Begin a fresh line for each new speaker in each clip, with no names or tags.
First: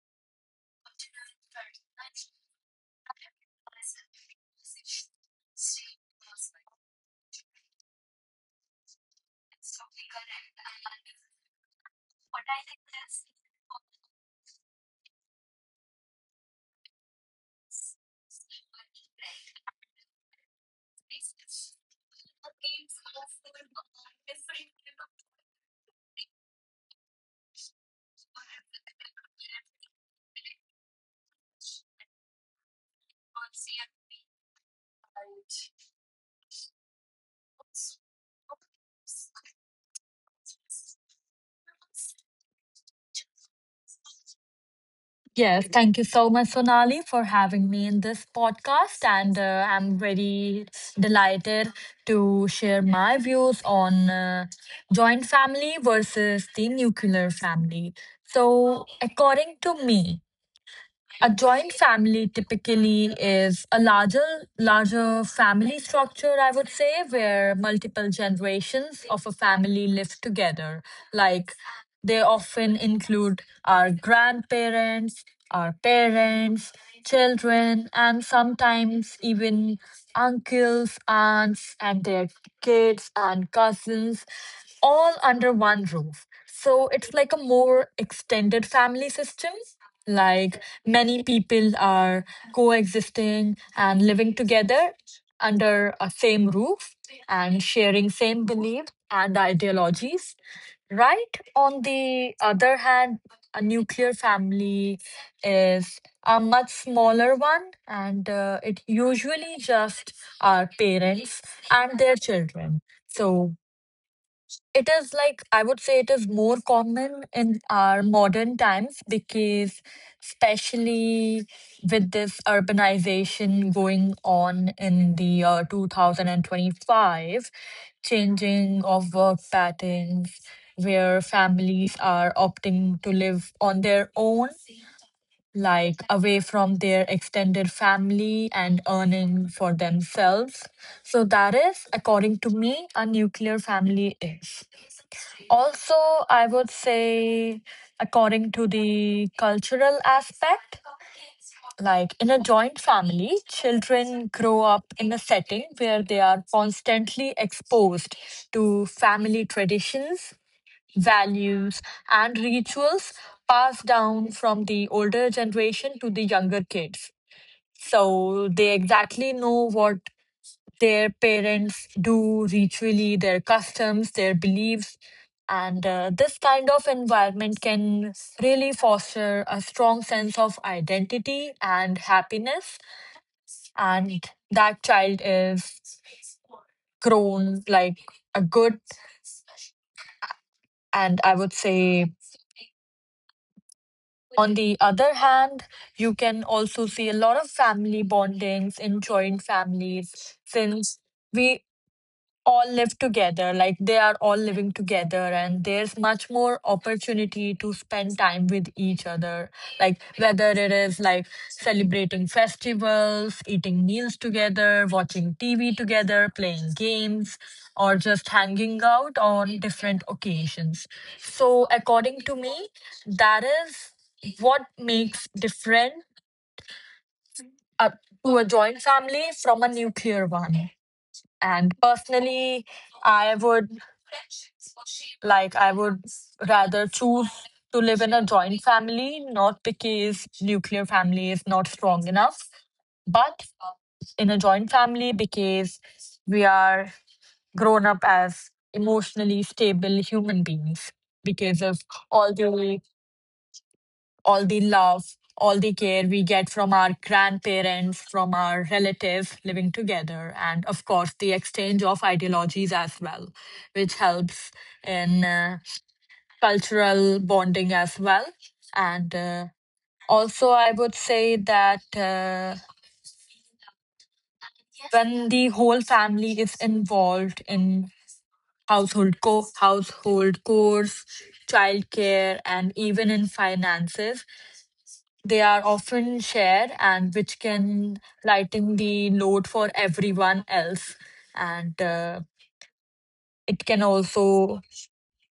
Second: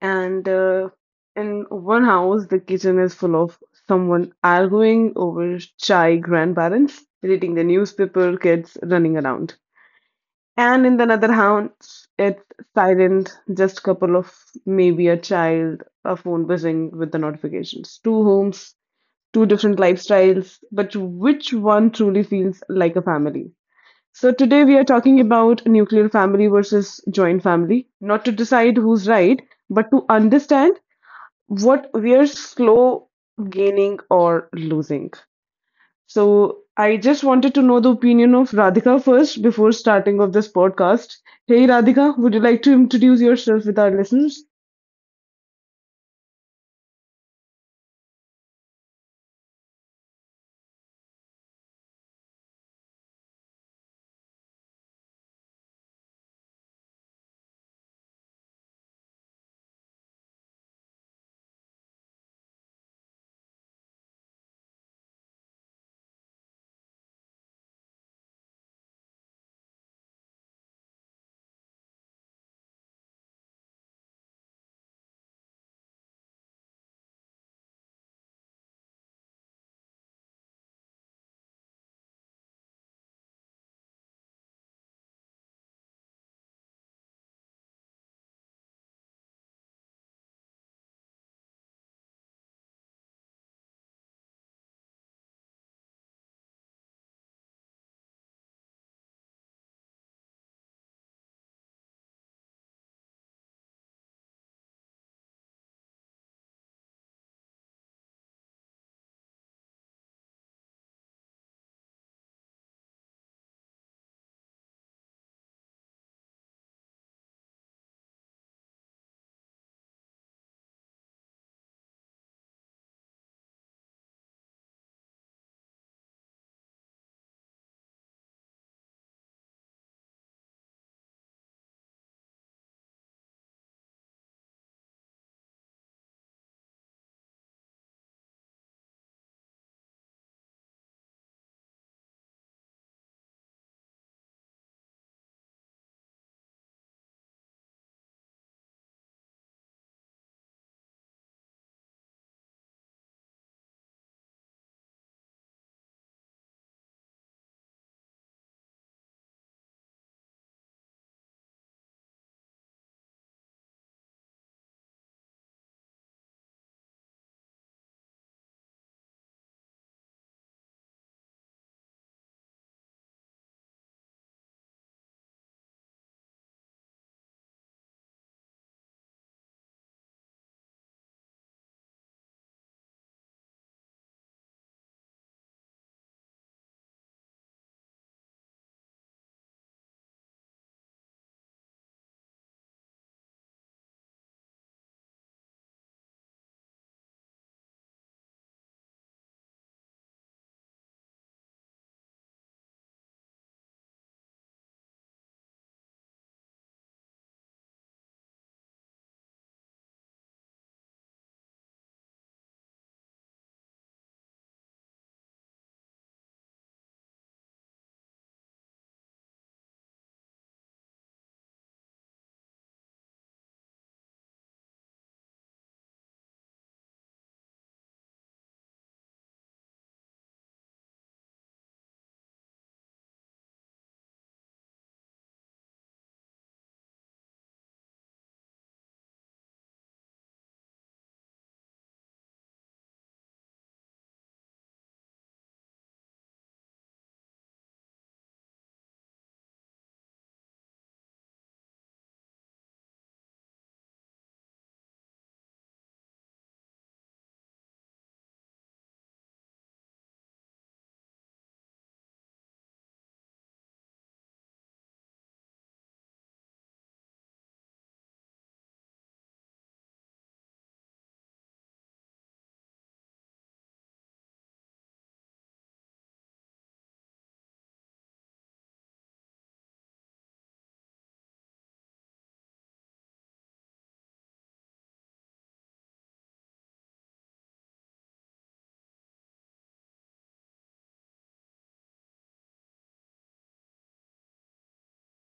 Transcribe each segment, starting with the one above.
And In one house, the kitchen is full of someone arguing over chai grandparents, reading the newspaper, kids running around. And in another house, it's silent, just couple of maybe a child, a phone buzzing with the notifications. Two homes, two different lifestyles, but which one truly feels like a family? So, today we are talking about nuclear family versus joint family, not to decide who's right, but to understand what we're slow gaining or losing. So, I just wanted to know the opinion of Radhika first before starting of this podcast. Hey Radhika, would you like to introduce yourself with our listeners?
Yes, thank you so much, Sonali, for having me in this podcast. And I'm very delighted to share my views on joint family versus the nuclear family. So, according to me, a joint family typically is a larger family structure, I would say, where multiple generations of a family live together. Like they often include our grandparents, our parents, children, and sometimes even uncles, aunts, and their kids and cousins, all under one roof. So it's like a more extended family system, like many people are coexisting and living together under a same roof and sharing same beliefs and ideologies, right? On the other hand, a nuclear family is a much smaller one, and it usually just our parents and their children. So it is like, I would say it is more common in our modern times because, especially with this urbanization going on in the year 2025, changing of work patterns, where families are opting to live on their own, like away from their extended family and earning for themselves. So that is, according to me, a nuclear family is. Also, I would say, according to the cultural aspect, like in a joint family, children grow up in a setting where they are constantly exposed to family traditions, values, and rituals passed down from the older generation to the younger kids. So they exactly know what their parents do ritually, their customs, their beliefs. And this kind of environment can really foster a strong sense of identity and happiness. And that child is grown like a good, and I would say. On the other hand, you can also see a lot of family bondings in joint families, since we all live together, like they are all living together, and there's much more opportunity to spend time with each other, like whether it is like celebrating festivals, eating meals together, watching tv together, playing games, or just hanging out on different occasions. So according to me, that is what makes different uh, to a joint family from a nuclear one. And personally, I would I would rather choose to live in a joint family, not because nuclear family is not strong enough, but in a joint family, because we are grown up as emotionally stable human beings because of all the, all the love, all the care we get from our grandparents, from our relatives living together, and of course the exchange of ideologies as well, which helps in cultural bonding as well. And also, I would say that when the whole family is involved in household chores, childcare, and even in finances, they are often shared, and which can lighten the load for everyone else. And it can also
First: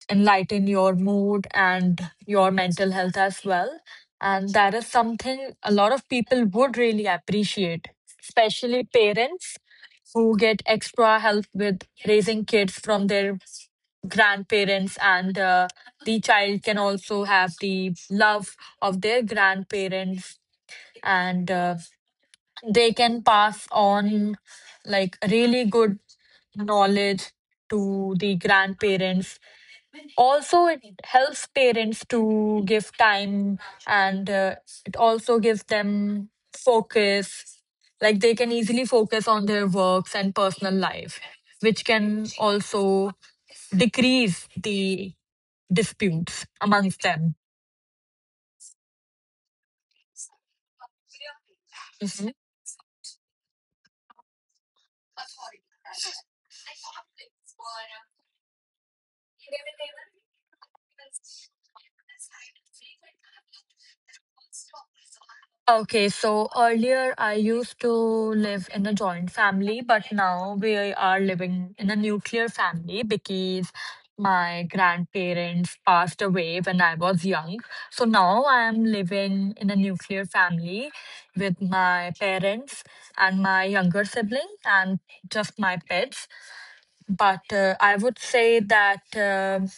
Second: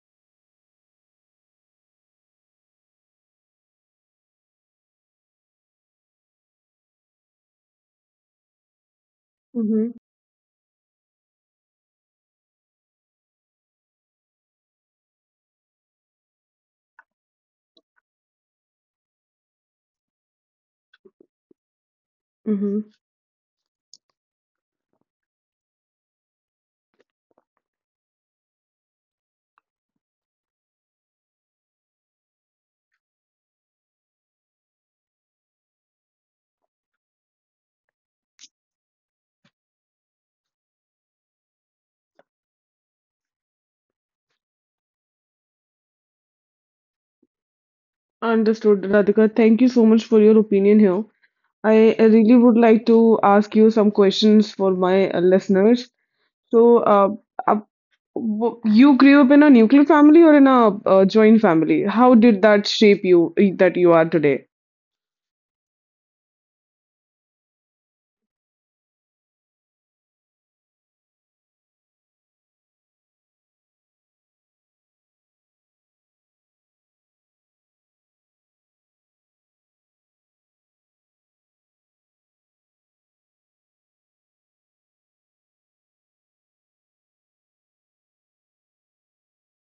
enlighten your mood and your mental health as well. And that is something a lot of people would really appreciate, especially parents
Mm-hmm.
who get extra help with raising kids from their grandparents, and the child can also have the love of their grandparents, and they
Mm-hmm.
can pass on like really good knowledge to the grandparents. Also, it helps parents to give time, and it also gives them focus, like they can easily focus on their works and personal life, which can also decrease the disputes amongst them.
Understood, Radhika. Thank you so much for your opinion here. I
Mm-hmm.
really would like to ask you some questions for my listeners. So, uh, uh, you grew up in a nuclear family or in a joint family? How did that shape you that you are today?
Okay, so earlier I used to live in a joint family, but now we are living in a nuclear family because my grandparents passed away when I was young. So now I am living in a nuclear family with my parents and my younger sibling and just my pets. But I would say that,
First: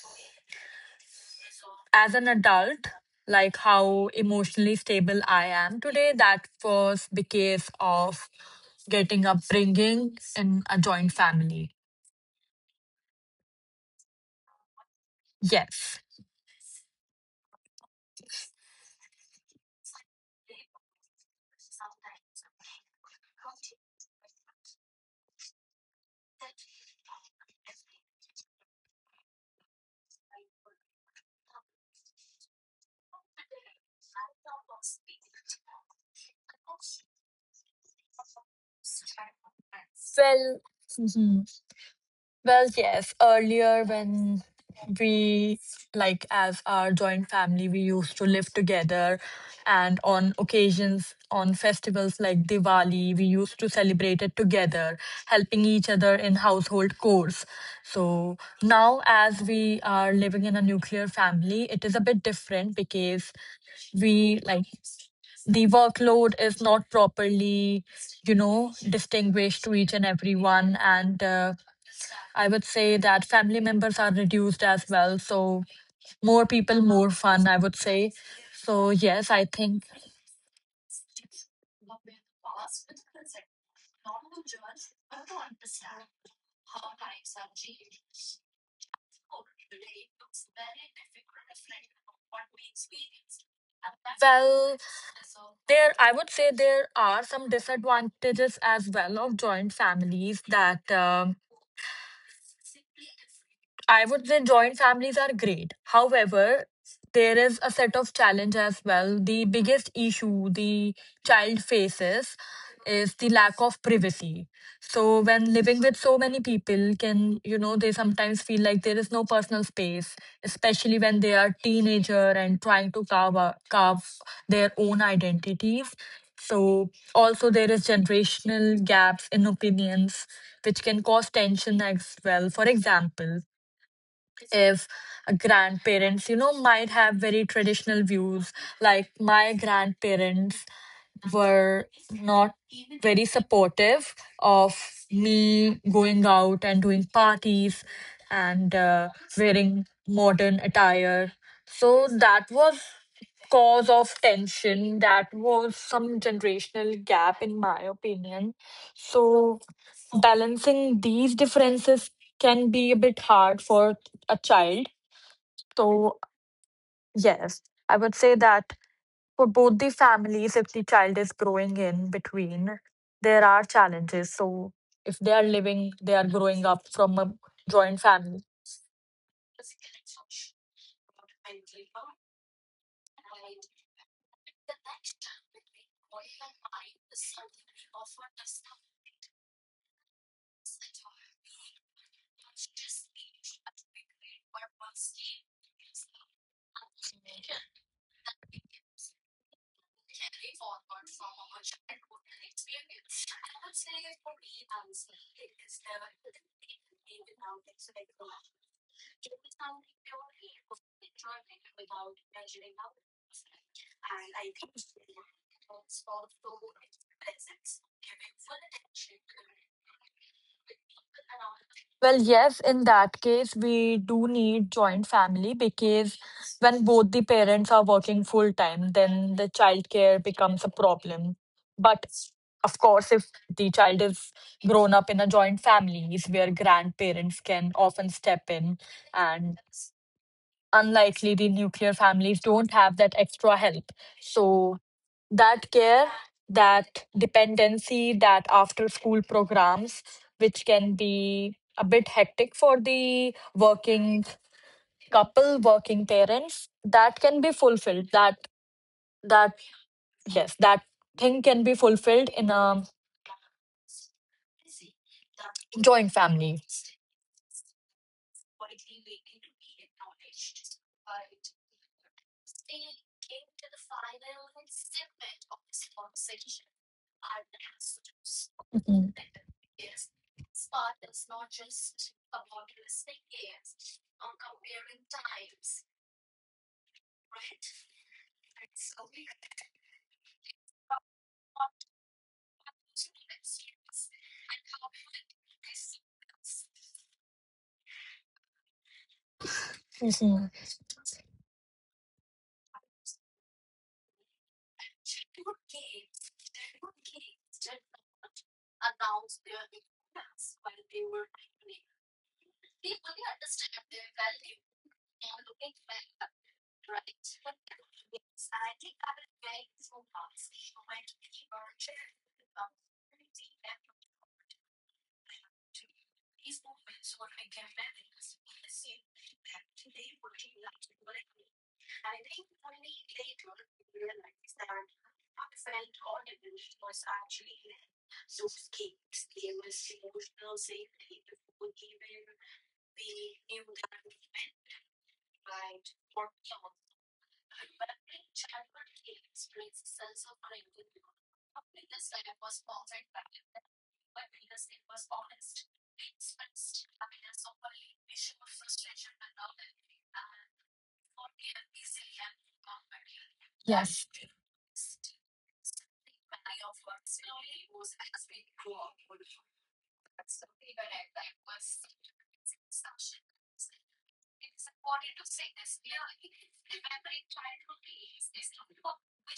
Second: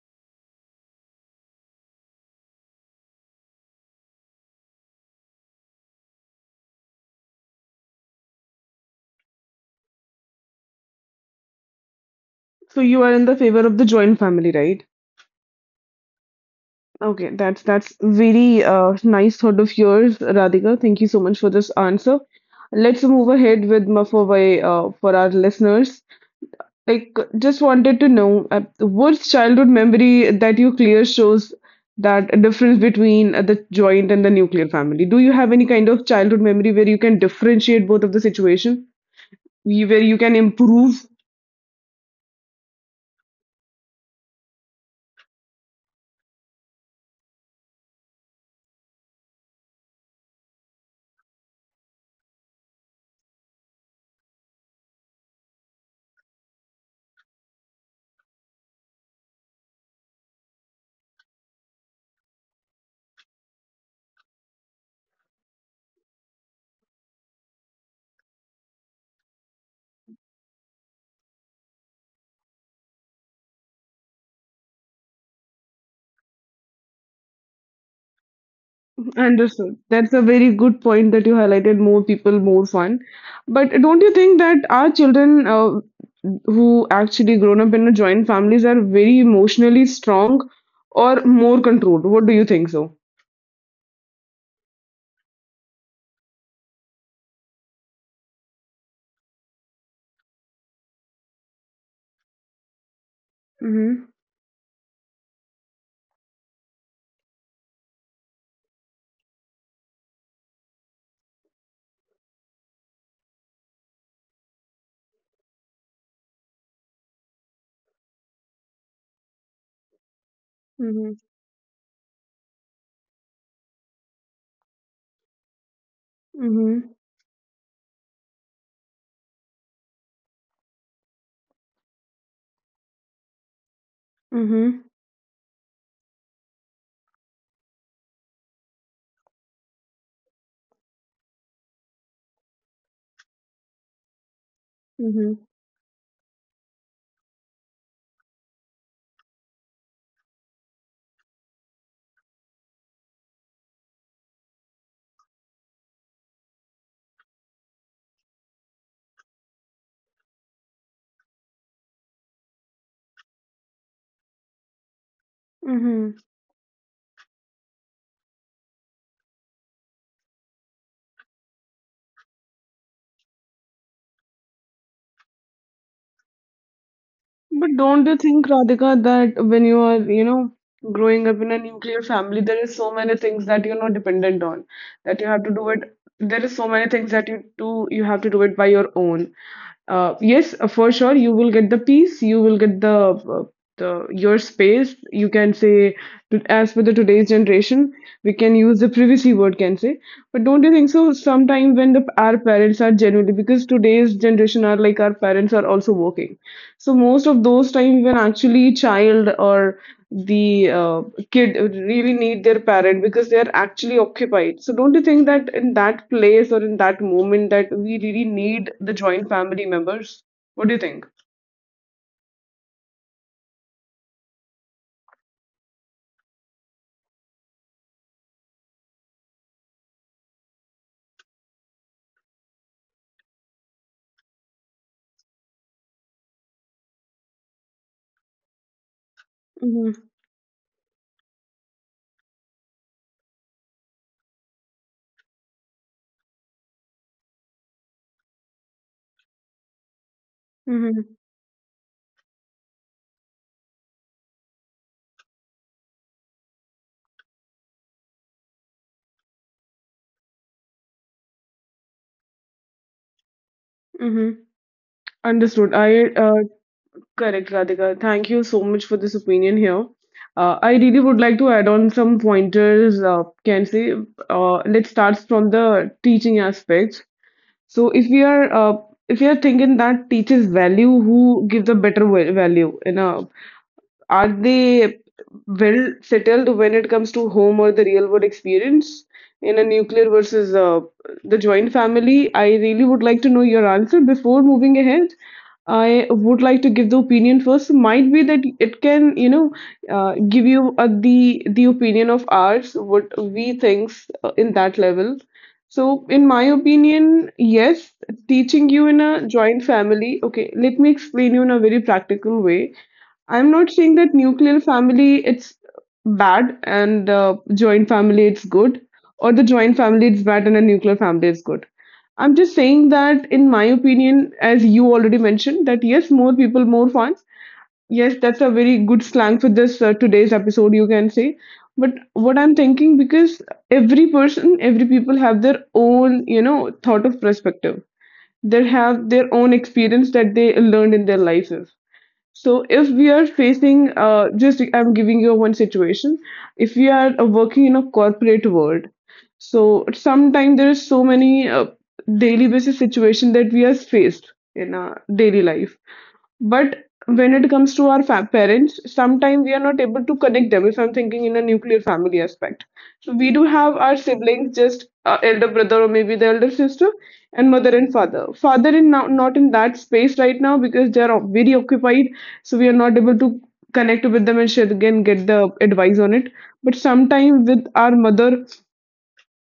as an adult, like how emotionally stable I am today, that was because of getting upbringing in a joint family.
So, you are in the favor of the joint family, right?
Yes.
Okay, that's very nice thought of yours, Radhika. Thank you so much for this answer. Let's move ahead with Mafawai for our listeners. Like, just wanted to know what's childhood memory that you clear shows that difference between the joint and the nuclear family. Do you have any kind of childhood memory where you can differentiate both of the situation, where you can
Well,
improve.
Well, yes, earlier when we, like, as our joint family, we used to live together. And on occasions, on festivals like Diwali, we used to celebrate it together, helping each other in household chores. So now, as we are living in a nuclear family, it is a bit different, because we, like, the workload is not properly, you know, distinguished to each and everyone. And, I would say that family members are reduced as well. So more people, more fun, I would say. So yes, I
Understood.
think.
That's a very good point that you highlighted. More people, more fun. But don't you think that our children, who actually grown up in a joint families, are very emotionally strong or more controlled? What do you think so?
Well, there I would say there are some disadvantages as well of joint families that
Mm-hmm.
I would say joint families are great. However, there is a set of challenge as well. The biggest issue the child faces is the lack of privacy. So when living with so many people can, you know, they sometimes feel like there is no personal space, especially
Mm-hmm.
when they are teenager and trying to carve their own identities.
Mm-hmm.
So also there is generational gaps in opinions, which can cause tension as well. For example,
Mm-hmm.
if grandparents, you know, might have very traditional views. Like my grandparents were not very supportive of me going out and doing parties, and wearing modern attire. So that was cause of tension, that was some generational gap in my opinion. So balancing these differences can be a bit hard for a child.
Mm-hmm.
So, yes, I would say that for both the families, if the child is growing in between, there are challenges. So, if they are living, they are growing up from a
But don't
joint
you think,
family.
Radhika, that when you are, you know, growing up in a nuclear family, there is so many things that you're not dependent on, that you have to do it. There is so many things that you do, you have to do it by your own. Yes, for sure, you will get the peace, you will get uh, the your space. You can say, as per the today's generation, we can use the privacy word, can say. But don't you think so? Sometimes when the our parents are genuinely, because today's generation are like our parents are also working. So most of those times when actually child or the kid really need their parent because they are actually occupied. So don't you think that in that place or in that moment that we really need the joint family members? What do you think?
Well, yes, in that case, we do need joint family because when both the parents are working full time, then the childcare becomes a problem. But of course, if the child is grown up in a joint families where grandparents can often step in, and
Mm-hmm.
unlikely the nuclear families don't have that extra help. So that care, that dependency, that after school programs, which
Mm-hmm.
can be a bit hectic for the working couple, working parents, that can be fulfilled. That yes, that thing can be fulfilled in a
Mm-hmm. Understood. I
joint family.
Correct, Radhika. Thank you so much for this opinion here. I really would like to add on some pointers. Can say, let's start from the teaching aspect. So if we are uh, if
Mhm.
we are thinking that teachers value who gives a better value, you know, are they well settled when it comes to home or the real world experience in a nuclear versus the joint family? I really would like to know your answer before moving ahead. I would like to give the opinion first. Might be that it can, you know, give
Mhm.
you the opinion of ours, what we thinks in that level. So, in my opinion, yes, teaching you in a joint family. Okay, let me explain you in a very practical way. I'm not saying that nuclear family it's bad and joint family it's good, or the joint family it's bad and a nuclear family is good. I'm just saying that, in my opinion, as you already mentioned, that yes, more people, more fans. Yes, that's a very good slang for this today's episode, you can say. But what I'm thinking, because every person, every people have their own, you know, thought of perspective. They have their own experience that they learned in their life. So if we are facing, just I'm giving you one situation. If we are working in a corporate world, so sometimes there is so many daily basis situation that we are faced in our daily life. But when it comes to our fa parents, sometimes we are not able to connect them. If I'm thinking in a nuclear family aspect, we do have our
Yes.
siblings, just elder brother or maybe the elder sister, and mother and father. Father in now not in that space right now because they are very occupied, so we are not able to connect with them and share again get the advice on it. But sometime with our mother.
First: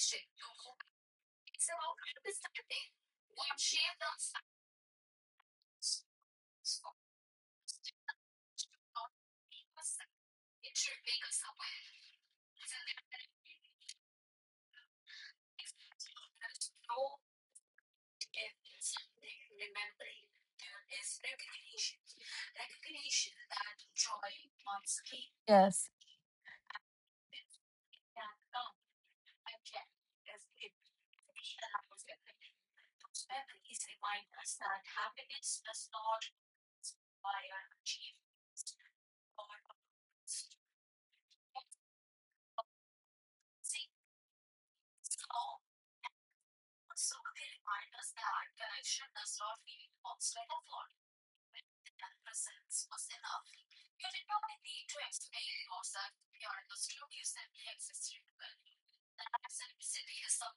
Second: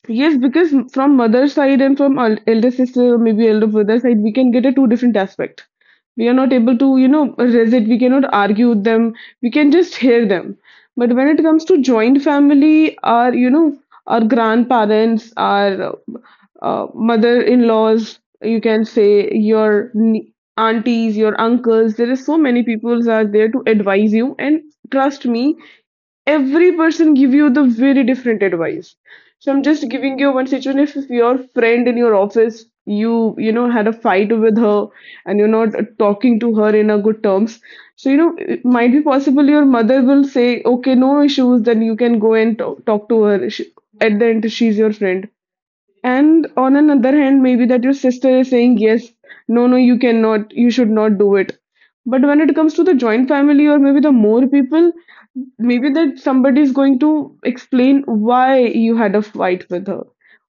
Yes, because from mother's side and from elder sister, maybe elder brother side, we can get a two different aspect. We are not able to, you know, resist. We cannot argue with them. We can just hear them. But when it comes to joint family, our, you know, our grandparents, our mother-in-laws, you can say your aunties, your uncles. There is so many people are there to advise you. And trust me,
Yes.
every person give you the very different advice. So I'm just giving you one situation. If, your friend in your office you, you know, had a fight with her and you're not talking to her in a good terms, so you know it might be possible your mother will say okay no issues, then you can go and talk to her. At the end she's your friend. And on another hand, maybe that your sister is saying, yes, no, no, you cannot, you should not do it. But when it comes to the joint family or maybe the more people, maybe that somebody is going to explain why you had a fight with her,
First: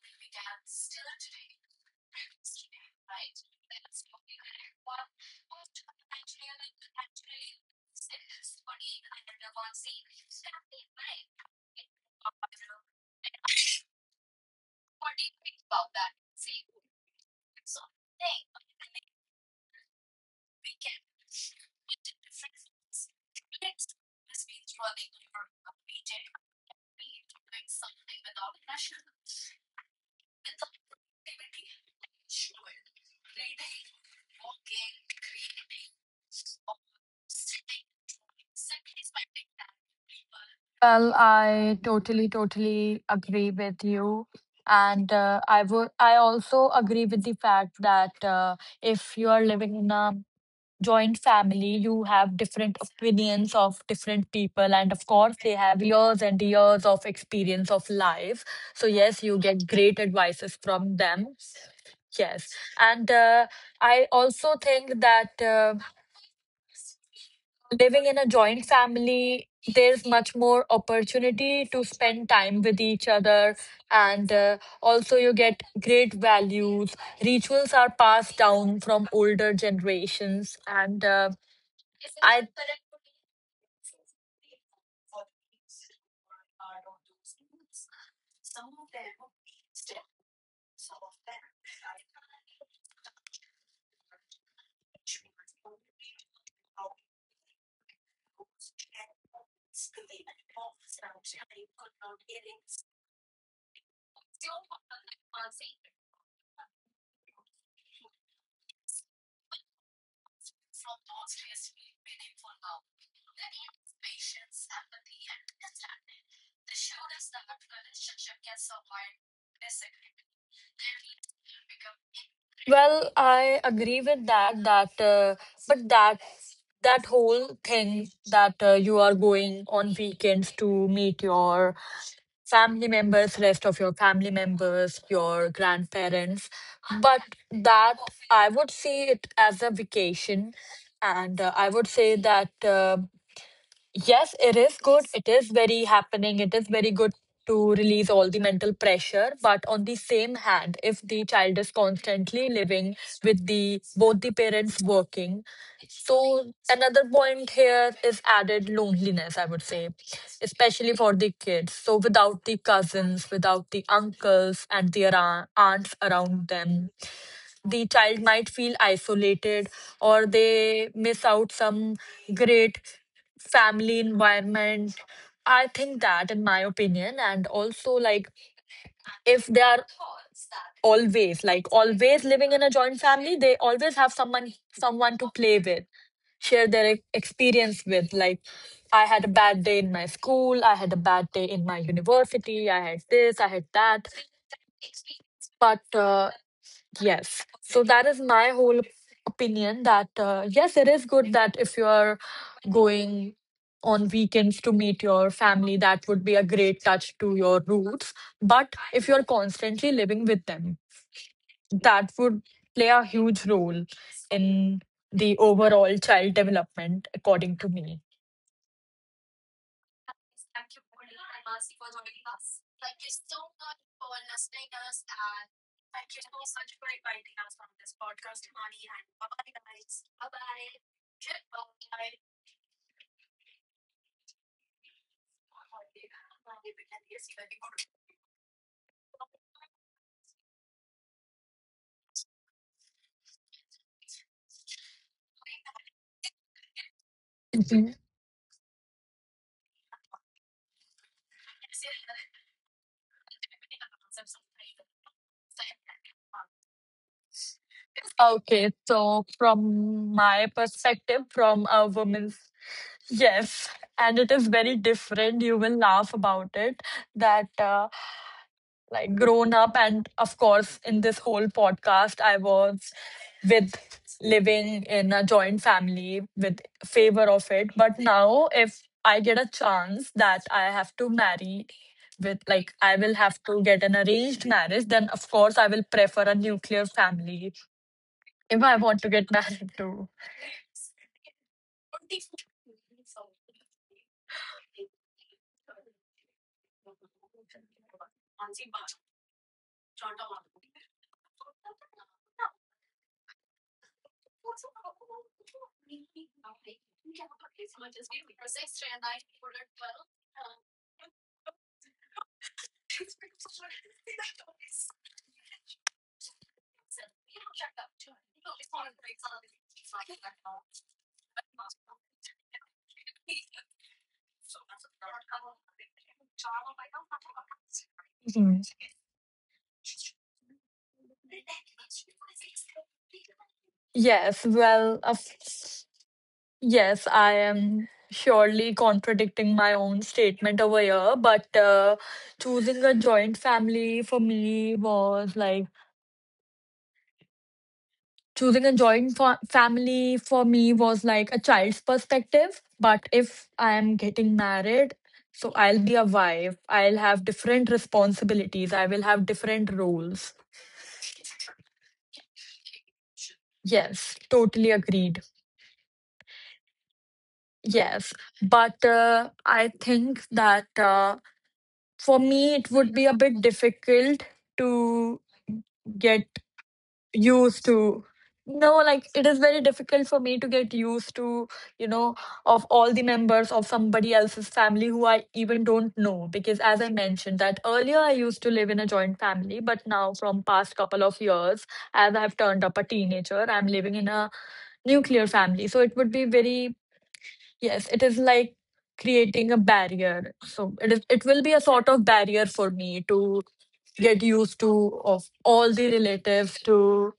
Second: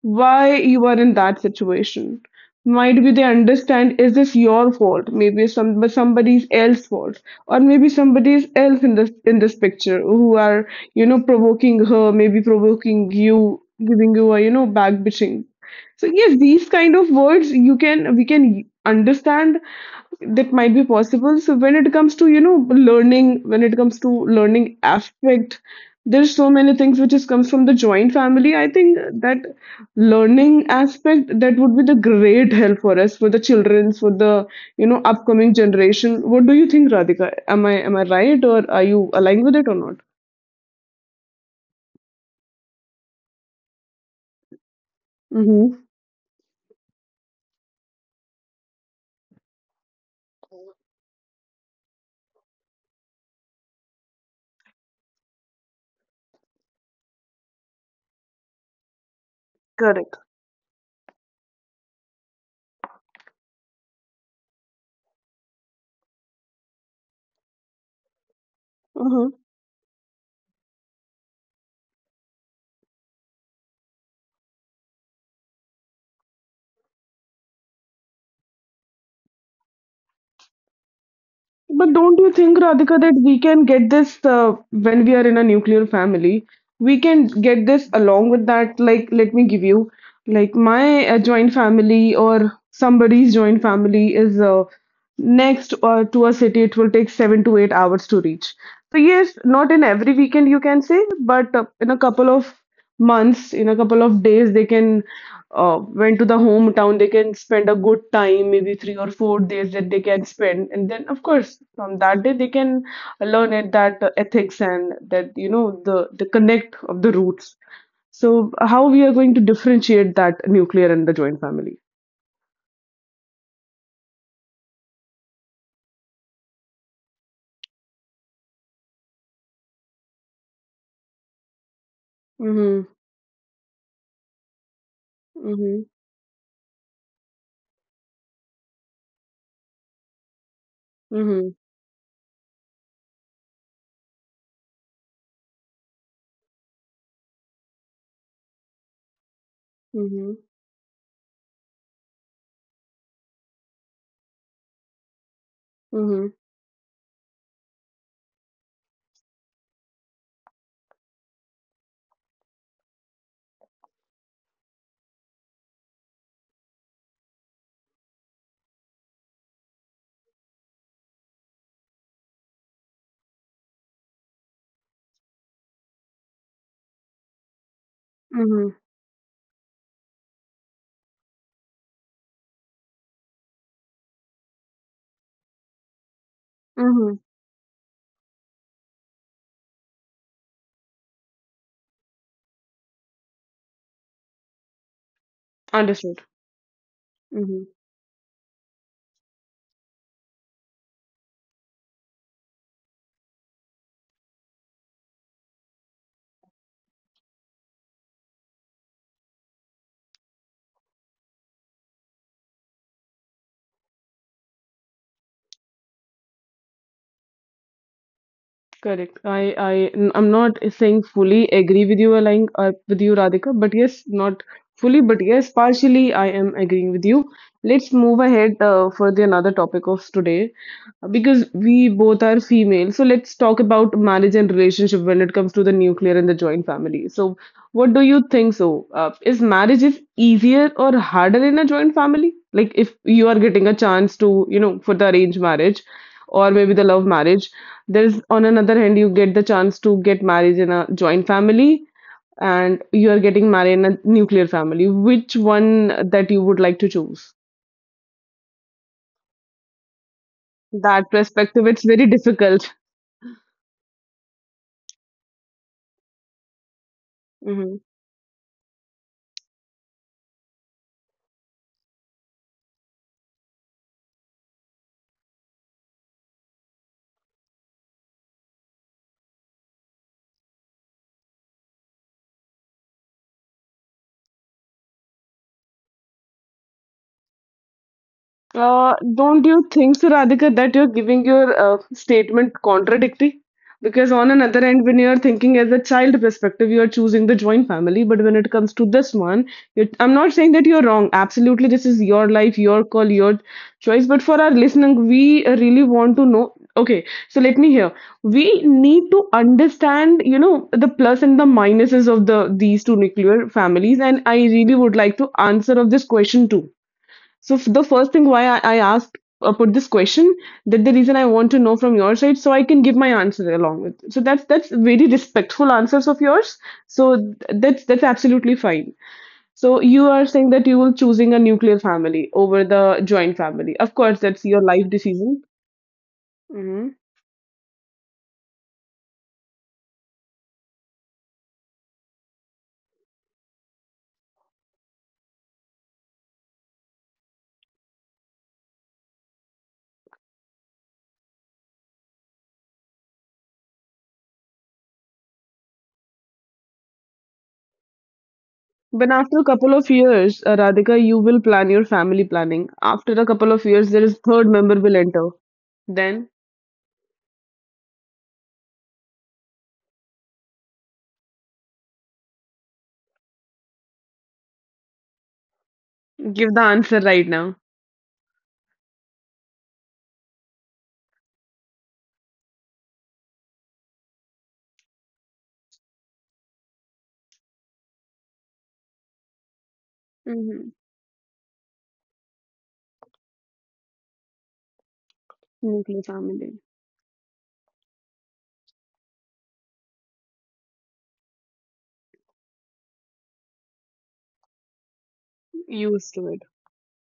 why you are in that situation. Might be they understand, is this your fault, maybe some but somebody's else fault, or maybe somebody's else in this picture who are, you know, provoking her, maybe provoking you, giving you a, you know, back bitching. So yes, these kind of words you can, we can understand that might be possible. So when it comes to, you know, learning, when it comes to learning aspect, there's so many things which is comes from the joint family. I think that learning aspect that would be the great help for us, for the children, for the, you know, upcoming generation. What do you think, Radhika? Am I right or are you aligned with it or not?
Well, I totally agree with you. And
Mm-hmm.
I also agree with the fact that if you are living in a joint family, you have different opinions of different people. And of course, they have years and years of experience of life. So,
Correct.
yes, you get great advices from them. Yes. And I also think that, living in a joint family, there's much more opportunity to spend time with each other, and also you get great values. Rituals are passed down from older generations, and
But
uh,
don't you think, Radhika,
I,
that we can get this when we are in a nuclear family? We can get this along with that. Like, let me give you, like, my joint family or somebody's joint family is next to a city. It will take 7 to 8 hours to reach. So, yes, not in every weekend, you can say, but in a couple of months, in a couple of days they can went to the hometown, they can spend a good time maybe 3 or 4 days that they can spend, and then of course from that day they can learn at that ethics and that, you know, the connect of the roots. So how we are going to differentiate that nuclear and the joint family?
well, I agree with that. That but that whole thing that you are going on weekends to meet your
Mm-hmm,
family members, rest of your family members, your
mm-hmm,
grandparents. But that I would see it as a vacation, and
mm-hmm,
uh, I would say that, yes, it is good. It is very happening. It is very good to release all the mental pressure. But on the same
mm-hmm,
hand, if the child is constantly living with the both the parents working,
mm-hmm,
so another point here is added loneliness, I would say, especially for the kids. So without the cousins, without the uncles and their a- aunts around them, the child might feel isolated or they miss out some great family environment. I think that, in my opinion, and also like
mm-hmm.
if they are always living in a joint family, they always have someone, someone to play with, share their
Mm-hmm.
experience with, like I had a bad day in my school, I had a bad day in my university, I had this, I had that, but
Understood.
yes.
Mm-hmm.
So that is my whole opinion that yes, it is good that if you are going on weekends to meet your family, that would be a great touch to your roots. But if you're constantly living with them, that would play a huge role in the overall child development, according to me.
Correct. I'm not saying fully agree with you, aligning with you, Radhika, but yes, not fully, but yes, partially, I am agreeing with you. Let's move ahead for the another topic of today, because we both are female, so let's talk about marriage and relationship when it comes to the nuclear and the joint family. So what do you think so, is marriage is easier or harder in a joint family? Like if you are getting a chance to, you know, for the arranged marriage or maybe the love marriage,
Mhm.
there's on another hand you get the chance to get married in a joint family and you are getting married in a nuclear family, which one that you would like to choose?
Okay, so from my
That
perspective, from
perspective
a
it's very
woman's.
difficult.
Yes, and it is very different. You will laugh about it that,
Mm-hmm.
like, grown up, and of course, in this whole podcast, I was with living in a joint family with favor of it. But now, if I get a chance that I have to marry with, like, I will have to get an arranged marriage, then of course, I will prefer a nuclear family if I want to get
Don't you
married
think,
to.
so, Radhika, that you're giving your statement contradictory? Because on another end, when you're thinking as a child perspective, you are choosing the joint family. But when it comes to this one, you, I'm not saying that you're wrong. Absolutely, this is your life, your call, your choice. But for our listening, we really want to know. Okay, so let me hear. We need to understand, you know, the plus and the minuses of the these two nuclear families, and I really would like to answer of this question too. The first thing why I asked put this question that the reason I want to know from your side so I can give my answer along with. So that's very respectful answers of yours. So that's absolutely
Mhm.
fine. So you are saying that you will choosing a nuclear family over the joint family. Of course, that's
Yes,
your life
well, of
decision. Hmm.
yes, I am surely contradicting my own statement over here, but choosing a joint family for me was like, choosing a joint fa family for me was like a child's perspective. But if I am getting married, so I'll be a wife, I'll have different responsibilities, I will
But
have
after a couple
different
of
roles.
years, Radhika, you will plan your family planning. After a couple of years, there
Yes,
is third
totally
member will
agreed.
enter. Then
Yes, but I think that for me it would be a bit difficult to get
give the answer right now.
used to. No, like it is very difficult for me to get used to, you know, of all the members of somebody else's family who I even don't know. Because as I mentioned that earlier, I used to live in a joint family, but now from
Hmm.
past couple of years, as I've turned up a teenager, I'm living in a nuclear family. So it
Nuclear
would be
family.
very. Yes, it is like creating a barrier. So it is, it will be a sort of barrier for me to get used to of all the
Used to it.
relatives to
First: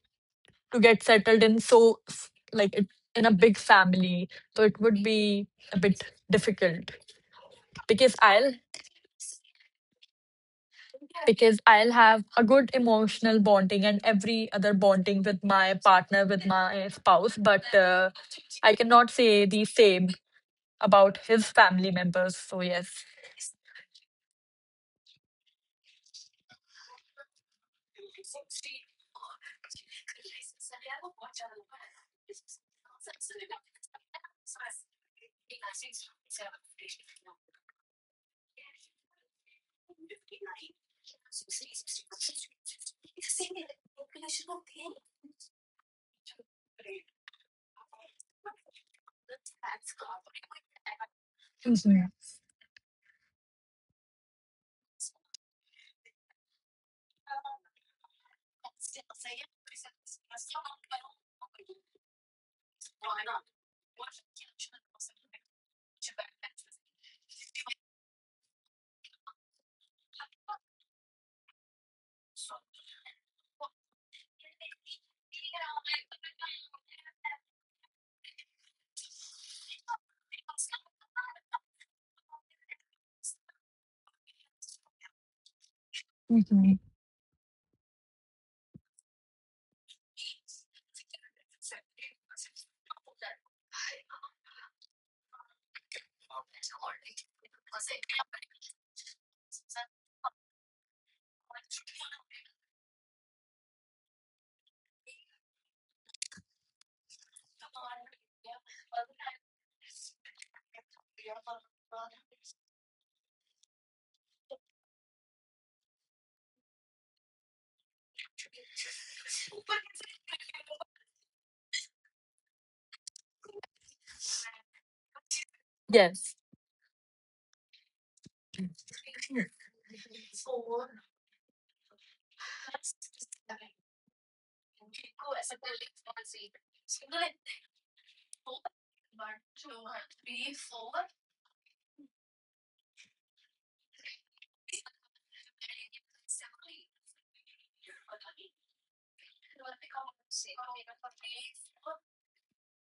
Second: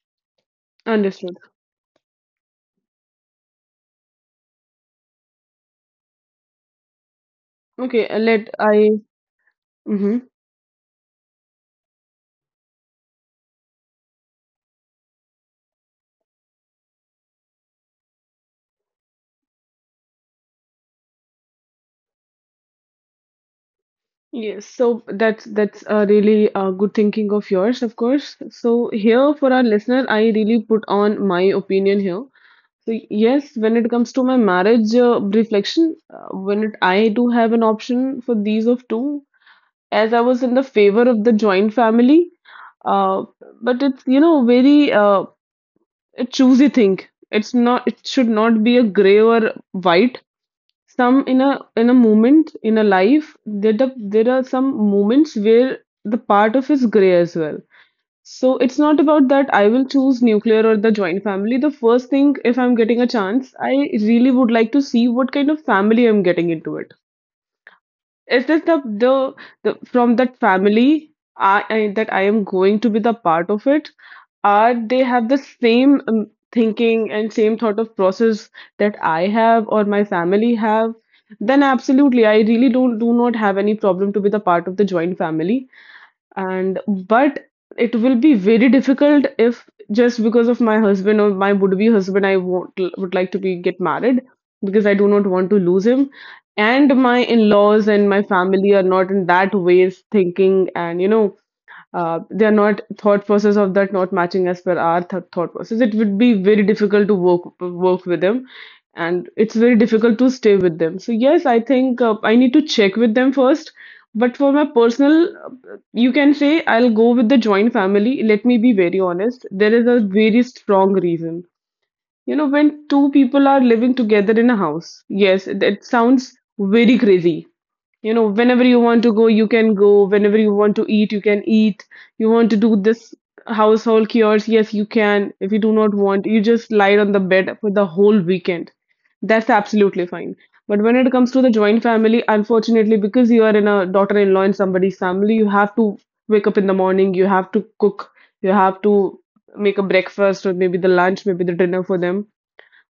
to get
Understood.
settled in, so like it, in a big family. So it would be a bit difficult,
Okay,
because
let
I'll,
i. Hmm,
because I'll have a good emotional bonding and every other bonding with my partner, with my spouse, but I cannot say the same about his family members. So yes.
yes, so that's a really good thinking of yours, of course, so here for our listener I really put on my opinion here. So yes, when it comes to my marriage reflection, when it, I do have an option for these of two, as I was in the favor of the joint family, uh, but it's, you know, very a choosy thing. It's not, it should not be a gray or white. Some in a
Mhm.
moment in a life there there are some moments where the part of is gray as well. So it's not about that I will choose nuclear or the joint family. The first thing, if I'm getting a chance, I really would like to see what kind of family I'm getting into it. Is this the from that family I that I am going to be the part of it? Are they have the same thinking and same thought of process that I have or my family have? Then absolutely, I really don't do not have any problem to be the part of the joint family.
Hmm.
And but it will be very difficult if just because of my husband or my would be husband I won't, would like to be get married, because I do not want to lose him and my in-laws and my family are not in that ways thinking, and you know, their not thought process of that not matching as per our thought process, it would be very difficult to work with them, and it's very difficult to stay with them. So yes, I think I need to check with them first. But for my personal, uh, you can say I'll go with the joint family. Let me be very honest, there is a very strong reason. You know, when two people are living together in a house, yes, it
Yes.
sounds very crazy. You know, whenever you want to go, you can go. Whenever you want to eat, you can eat. You want to do this household chores, yes, you can. If you do not want, you just lie on the bed for the whole weekend. That's absolutely fine. But when it comes to the joint family, unfortunately, because you are in a daughter-in-law in somebody's family, you have to wake up in the morning, you have to cook, you have to make a breakfast, or maybe the lunch, maybe the dinner for them.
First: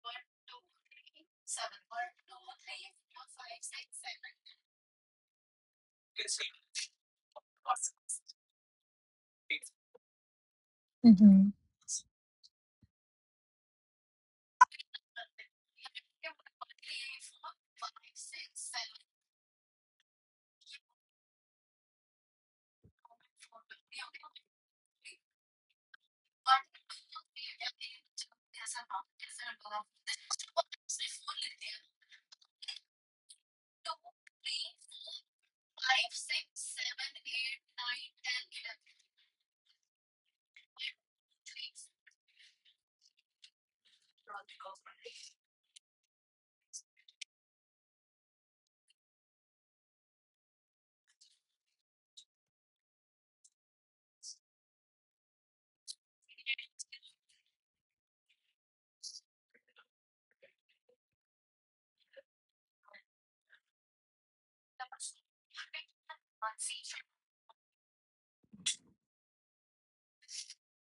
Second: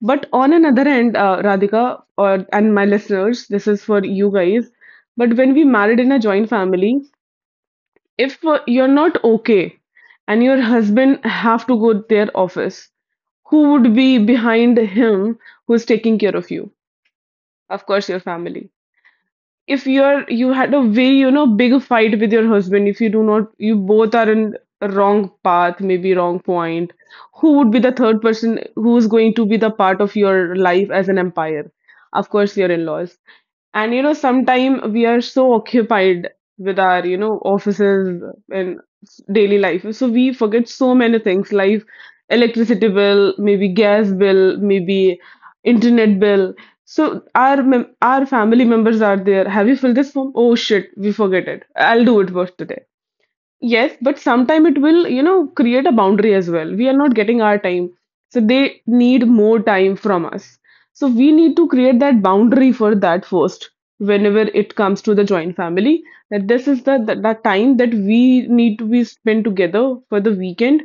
But on another end, Radhika or and my listeners, this is for you guys. But when we married in a joint family, if you're not okay and your husband
Hmm.
have to go their office, who would be behind him, who's taking care of you? Of course, your family. If you're, you had a very, you know, big fight with your husband, if you do not, you both are in a wrong path, maybe wrong point, who would be the third person who is going to be the part of your life as an empire? Of course, your in-laws. And you know, sometime we are so occupied with our, you know, offices and daily life, so we forget so many things like electricity bill, maybe gas bill, maybe internet bill. So our family members are there. Have you filled this form? Oh shit, we forget it. I'll do it first today. Yes, but sometime it will, you know, create a boundary as well. We are not getting our time. So they need more time from us. So we need to create that boundary for that first, whenever it comes to the joint family, that this is the time that we need to be spent together for the weekend.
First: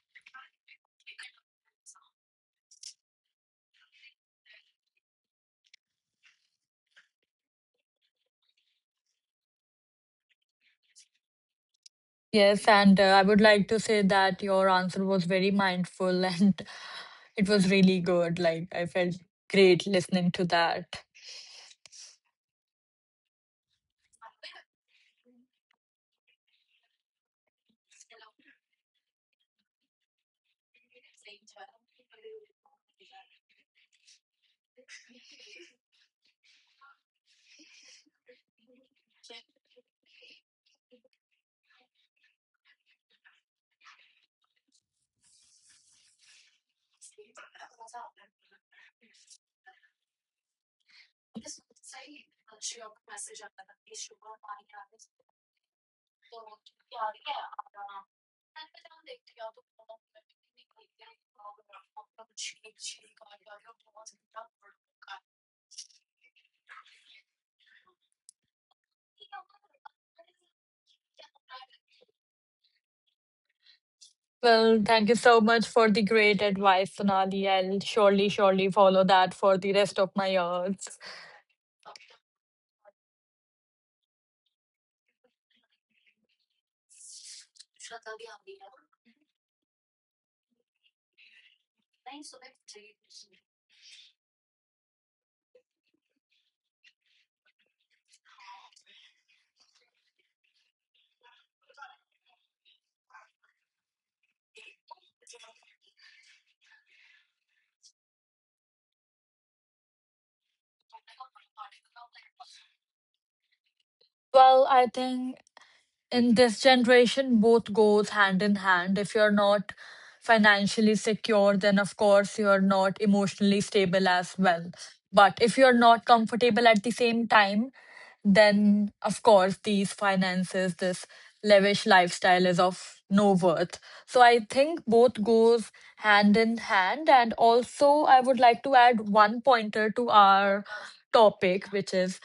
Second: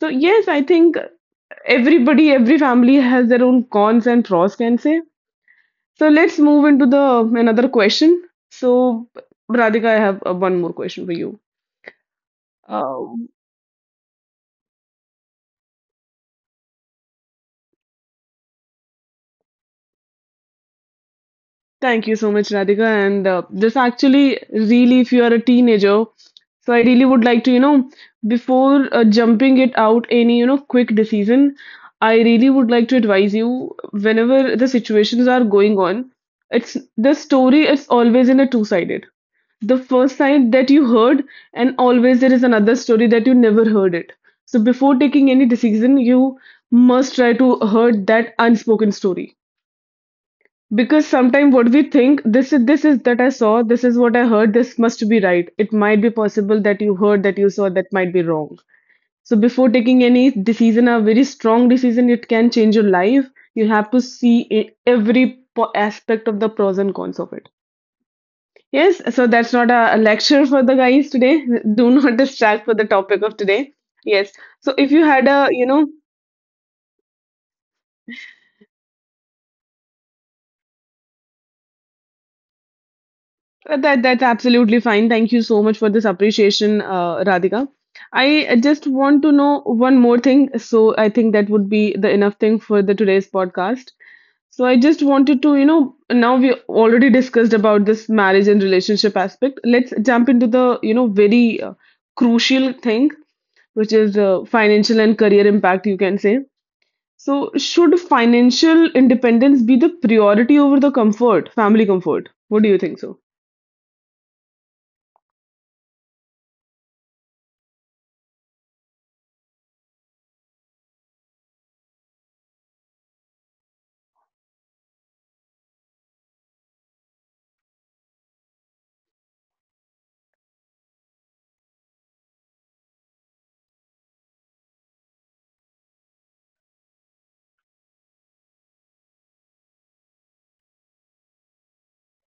So yes, I think everybody, every family has their own cons and pros, can say. So let's move into the another question. So Radhika, I have one more question for you.
Yes, and
Uh,
I would like to say that your answer was very mindful and it was really good. Like, I felt great listening to that.
Thank you so much, Radhika. And this actually, really, if you are a teenager, so I really would like to, you know, before jumping it out any, you know, quick decision, I really would like to advise you whenever the situations are going on, it's the story is always in a two-sided. The first side that you heard, and always there is another story that you never heard it. So before taking any decision, you must try to heard that unspoken story, because sometimes what we think, this is that I saw, this is what I heard, this must be right. It might be possible that you heard, that you saw, that might be wrong. So before taking any decision, a very strong decision, it can change your life. You have to see every aspect of the pros and cons of it. Yes, so that's not a lecture for the guys today. Do not distract for the topic of today. Yes. So if you
Well,
had
thank you
a, you
so
know,
much for the great advice, Sonali. I'll surely follow that for the rest of my years.
That that's absolutely fine. Thank you so much for this appreciation, Radhika. I just want to know one more thing, so I think that would be the enough thing for the today's podcast. So I just wanted to, you know, now we already discussed about this marriage and relationship aspect. Let's jump into the, you know, very crucial thing, which is financial and career impact, you can say. So should financial independence be the priority over the comfort, family comfort? What do you think so?
Well, I think in this generation both goes hand in hand. If you're not financially secure, then of course you're not emotionally stable as well. But if you're not comfortable at the same time, then of course these finances, this lavish lifestyle is of no worth. So I think both goes hand in hand. And also I would like to add one pointer to our topic, which is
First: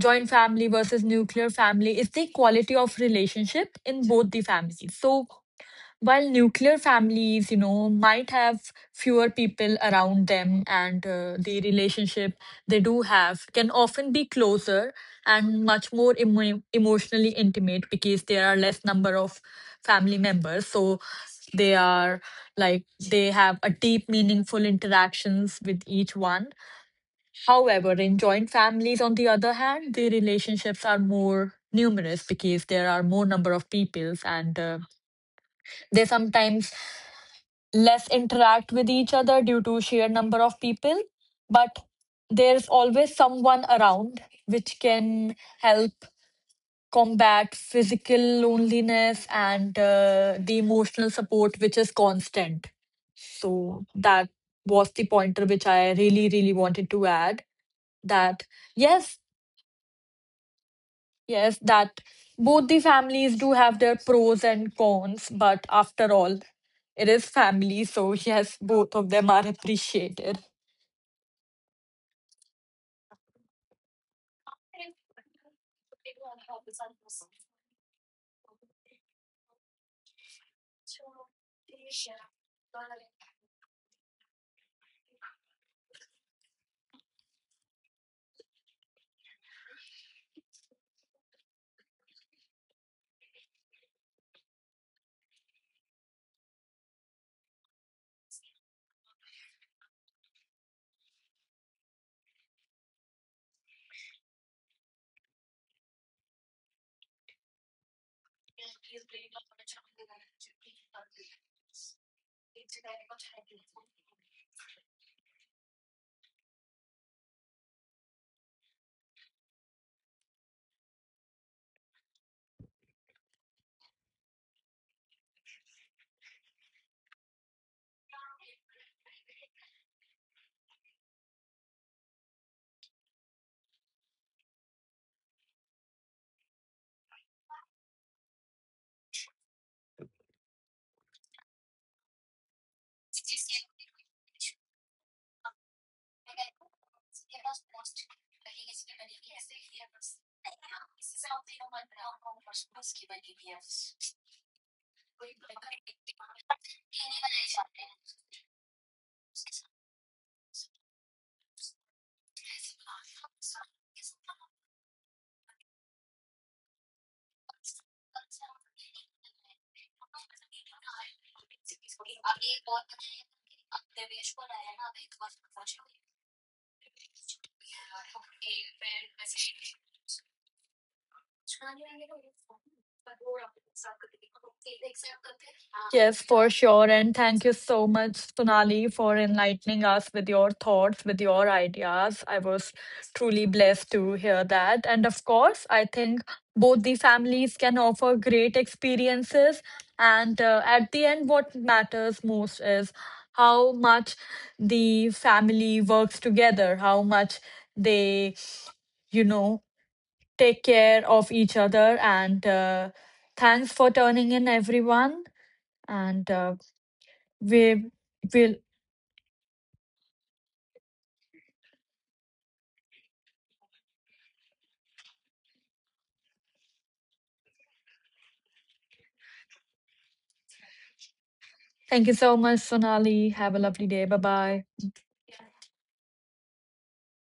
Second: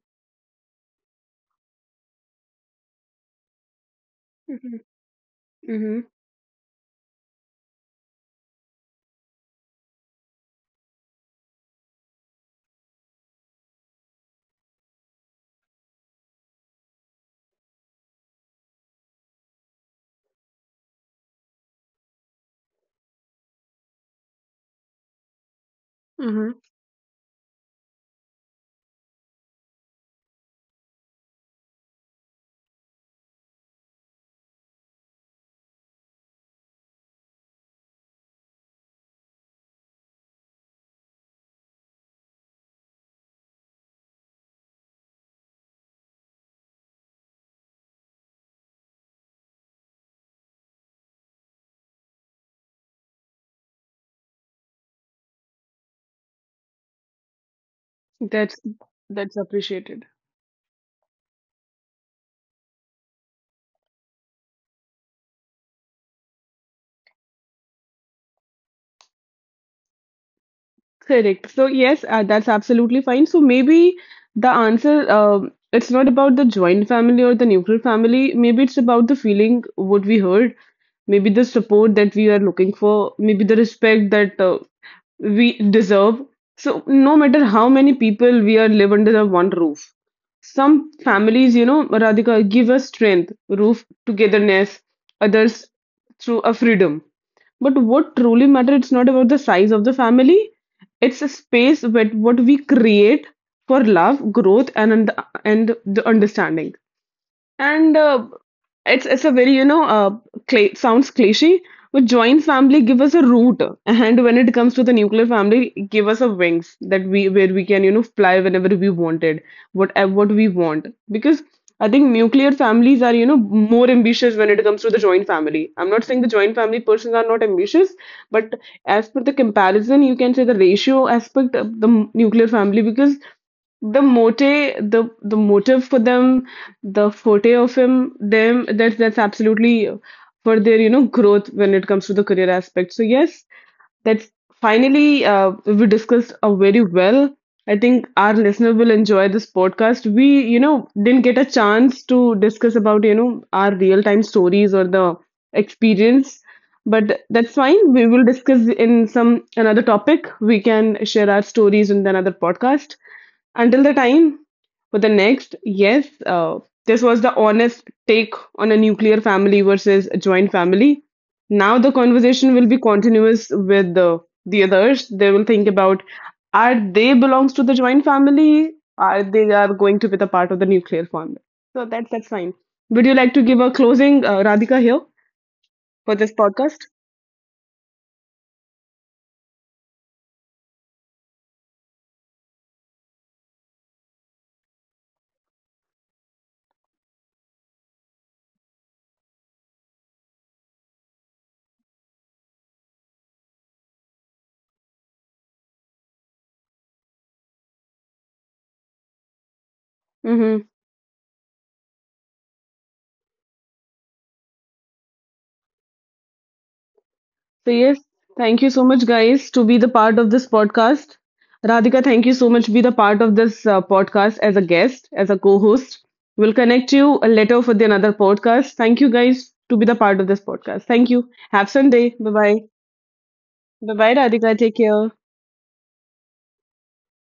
joint family versus nuclear family, is the quality of relationship in both the
Mm-hmm.
families. So
Mm-hmm.
while nuclear families, you know, might have fewer people around them, and the relationship they do have can often be closer and much more emotionally intimate, because there are less number of family members. So they are, like, they have a deep meaningful interactions with each one.
Mm-hmm.
However, in joint families, on the other hand, the relationships are more numerous because there are more number of peoples, and they sometimes less interact with each other due to sheer number of people. But there's always someone around, which can help combat physical loneliness, and the emotional support, which is constant. So that was the pointer which I really, really wanted to add. That
That's
yes,
that's appreciated.
Yes, that both the families do have their pros and cons, but after all, it is family, so yes, both of them are appreciated.
Correct. So yes, that's absolutely fine. So maybe the answer, it's not about the joint family or the nuclear family. Maybe it's about the feeling what we heard. Maybe the support that we are looking for. Maybe the respect that we deserve. So no matter how many people we are live under the one roof, some families, you know, Radhika, give us strength, roof togetherness, others through a freedom. But what truly matters, it's not about the size of the family, it's a space with what we create for love, growth, and the understanding. And it's a very you know cla sounds cliche, but joint family give us a root, and when it comes to the nuclear family, it give us a wings that we where we can, you know, fly whenever we wanted, what we want. Because I think nuclear families are, you know, more ambitious when it comes to the joint family. I'm not saying the joint family persons are not ambitious, but as per the comparison, you can say the ratio aspect of the nuclear family, because the motive, the motive for them, the forte of him them, that's absolutely for their, you know, growth when it comes to the career aspect. So yes, that finally we discussed very well. I think our listener will enjoy this podcast. We, you know, didn't get a chance to discuss about, you know, our real time stories or the experience, but that's fine. We will discuss in some another topic. We can share our stories in another podcast. Until the time, for the next, yes, this was the honest take on a nuclear family versus a joint family. Now the conversation will be continuous with the others. They will think about, are they belongs to the joint family? Are they are going to be the part of the nuclear family? So that's fine. Would you like to give a closing, Radhika, here for
Yes,
this
for
podcast?
sure. And thank you so much, Sonali, for enlightening us with your thoughts, with your ideas. I was truly blessed to hear that. And of course, I think both the families can offer great experiences. And at the end, what matters most is how much the family works together, how much they, you know, take
Hmm.
care of each other, and thanks for turning in everyone, and
So
we
yes,
will
thank you so much, guys, to be the part of this podcast. Radhika, thank you so much to be the part of this podcast as a guest, as a co-host. We'll connect you later for the another podcast. Thank you, guys, to be the part of this podcast. Thank you. Have
thank you
Sunday. Bye
so much,
bye.
Sonali, have a lovely
Bye
day, bye
bye, Radhika.
bye.
Take care.